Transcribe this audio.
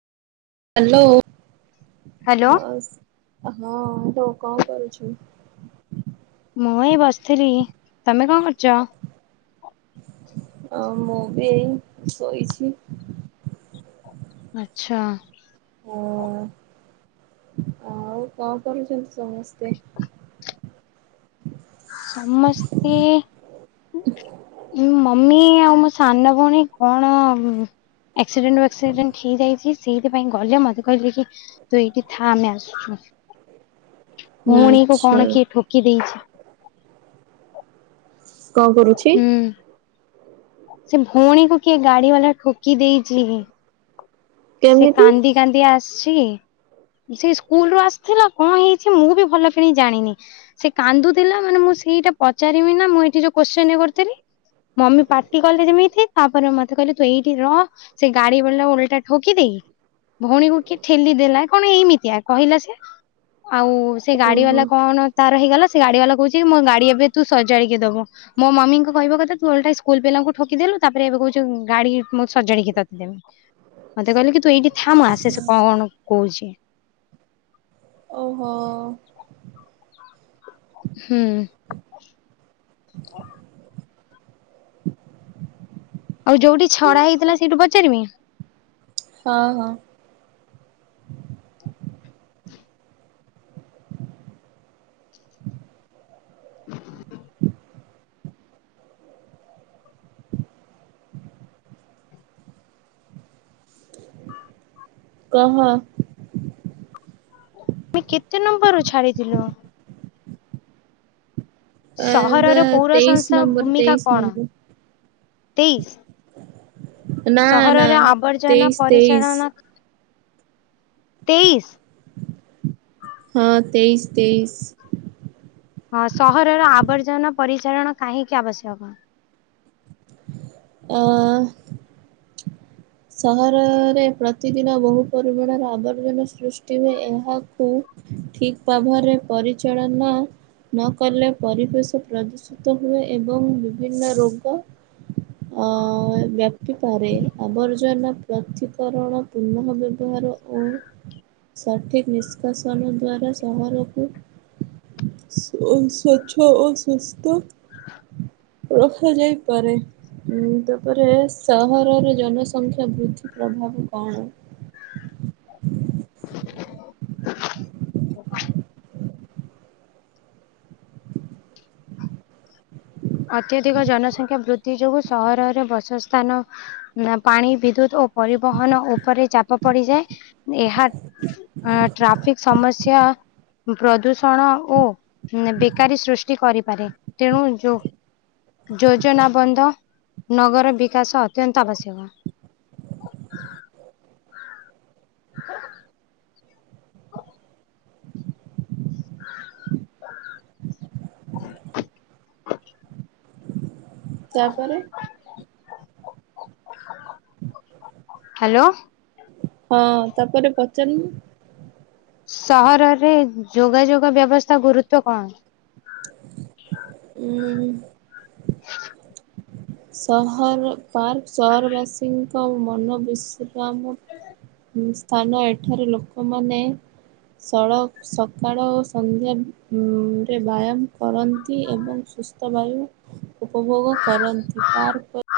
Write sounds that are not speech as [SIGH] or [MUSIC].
Hello. Hello. ମୁଁ ଏଇ ବସିଥିଲି। ତମେ କଣ କରୁଚ? ଆଉ ମୁଁ ବି ଏଇ ଶୋଇଛି। ଆଚ୍ଛା। ହଁ ଆଉ କଁ କରୁଛନ୍ତି ସମସ୍ତେ? ସମସ୍ତେ ଉଁ ଉଁ ମମି ଆଉ ମୋ ସାନ ଭଉଣୀ କଣ ଉଁ ଆକ୍ସିଡେଣ୍ଟ ୱାକ୍ସିଡେଣ୍ଟ ହେଇଯାଇଚି ସେଇଥିପାଇଁ ଗଲେ ମତେ କହିଲେ କି ତୁ ଏଇଠି ଥା ଆମେ ଆସ୍‌ଚୁ। ହ ଭୋଉଣୀକୁ କଣ କିଏ ଠୋକି ଦେଇଛି? କଁ କରୁଛି? ହୁଁ। ସେ ଭଉଣୀକୁ କିଏ ଗାଡି ବାଲା ଠୋକି ଦେଇଚି ସେ କେମିତି କାନ୍ଦି କାନ୍ଦି ଆସ୍‌ଛି। ସେଇ ସ୍କୁଲ ରୁ ଆସ୍‌ଥିଲା କଁ ହେଇଛି ମୁଁ ବି ଭଲକିରି ଜାଣିନି। ସେ କାନ୍ଦୁଥିଲା ମାନେ ମୁଁ ସେଇଟା ପଚାରିମି ନା ମୁଁ ଏଇଠି ଯୋଉ କୋଶ୍ଚିନି କରୁଥିଲି ମମି ପା ଟି କଲେ ଯେମିତି ତାପରେ ମତେ କହିଲେ ତୁ ଏଇଠି ରହ ସେ ଗାଡି ବାଲା ଓଲଟା ଠୋକି ଦେଇ ଭଉଣୀକୁ କିଏ ଠେଲି ଦେଲା କଣ ଏଇମିତିଆ କହିଲା ସିଏ। ଆଉ ସେ ଗାଡି ଓହୋ। ବାଲା କଣ ତାର ହେଇଗଲା ସେ ଗାଡି ବାଲା କହୁଛି କି ମୋ ଗାଡି ଏବେ ତୁ ସଜାଡିକି ଦବୁ ମୋ ମମିଙ୍କ କହିବା କଥା ତୁ ଓଲଟା ସ୍କୁଲ ପିଲାଙ୍କୁ ଠୋକିଦଲୁ ତାପରେ ଏବେ କହୁଚୁ ଗାଡି ମୁ ସଜାଡିକି ତତେ ଦେମି। ମତେ କହିଲେ କି ତୁ ଏଇଠି ଥା ମୁଁ ଆସେ ସେ କଣ କହୁଚି? ଓହୋ। ହୁଁ। ଆଉ ଯୋଉଟି ଛଡା ହେଇଥିଲା ସେଇଠୁ ପଚାରିମି? ହଁ ହଁ। ହଁ କହ। ମେ କେତେ ନମ୍ବରରୁୁ ଛାଡିଥିଲୁ? ଏବେ ସହରର ପୌର ତେଇଶ ସଂସ୍ଥା ନମ୍ବର ଭୂମିକା ତେଇଶ କଣ? ନମ୍ବର ତେଇଶ। ନା ନା ସହରର ଆବର୍ଜନା ତେଇଶ ତେଇଶ। ପରିଚାଳନା ତେଇଶ। ହଁ ତେଇଶି ତେଇଶ। ହଁ ସହରର ଆବର୍ଜନା ପରିଚାଳନା କାହିଁକି ଆବଶ୍ୟକ? ଅଁ। ସହରରେ ପ୍ରତିଦିନ ବହୁ ପରିମାଣର ଆବର୍ଜନା ସୃଷ୍ଟି ହୁଏ ଏହାକୁ ଠିକ ପାଭାର୍ ରେ ପରିଚାଳନା ନକଲେ ପରିବେଶ ପ୍ରଦୂଷିତ ହୁଏ ଏବଂ ବିଭିନ୍ନ ରୋଗ ଅ ବ୍ୟାପିପାରେ ଆବର୍ ଜନ ପ୍ରଥିକରଣ ପୁନଃ ବ୍ୟବହାର ଓ ସଠିକ୍ ନିଷ୍କାସନ ଦ୍ୱାରା ସହରକୁ ସ୍ବ ସ୍ୱଚ୍ଛ ଓ ସୁସ୍ଥ ହଁ [INAUDIBLE] ରଖାଯାଇପାରେ ଉଁ ତାପରେ ସହରର ଜନ ସଂଖ୍ୟା ବୃଦ୍ଧି ପ୍ରଭାବ କଣ? ଆତ୍ୟଧିକ ଜନସଂଖ୍ୟା ବୃଦ୍ଧି ଯୋଗୁଁ ସହରର ବସସ୍ଥାନ ନା ପାଣି ବିଦ୍ୟୁତ୍‌ ଓ ପରିବହନ ଉପରେ ଚାପ ପଡିଯାଏ ଏହା ଏଁ ଟ୍ରାଫିକ ସମସ୍ୟା ପ୍ରଦୂଷଣକୁ ବେକାରୀ ସୃଷ୍ଟି କରିପାରେ। ତେଣୁ ଯୋଉ ଯୋଜନା ବନ୍ଧ, ନଗର ବିକାଶ ଅତ୍ୟନ୍ତ ଆବଶ୍ୟକ। [INAUDIBLE] ତାପରେ ହାଲୋ। ହଁ ତାପରେ ପଚାରୁନ। ସହରରେ ଯୋଗାଯୋଗ ବ୍ୟବସ୍ଥା ଗୁରୁତ୍ୱ କଣ? [UNINTELLIGIBLE] ସହର ପାର୍କ, ସହରବାସୀଙ୍କ ମନ ବିଶ୍ରାମ ସ୍ଥାନ ଏଠାରେ ଲୋକମାନେ ସଳକ ସକାଳ ଓ ସନ୍ଧ୍ୟା ରେ ବ୍ୟାୟାମ କରନ୍ତି। ଏବଂ ସୁସ୍ଥ ବାୟୁ ଉପଭୋଗ କରନ୍ତି। ପାର୍କ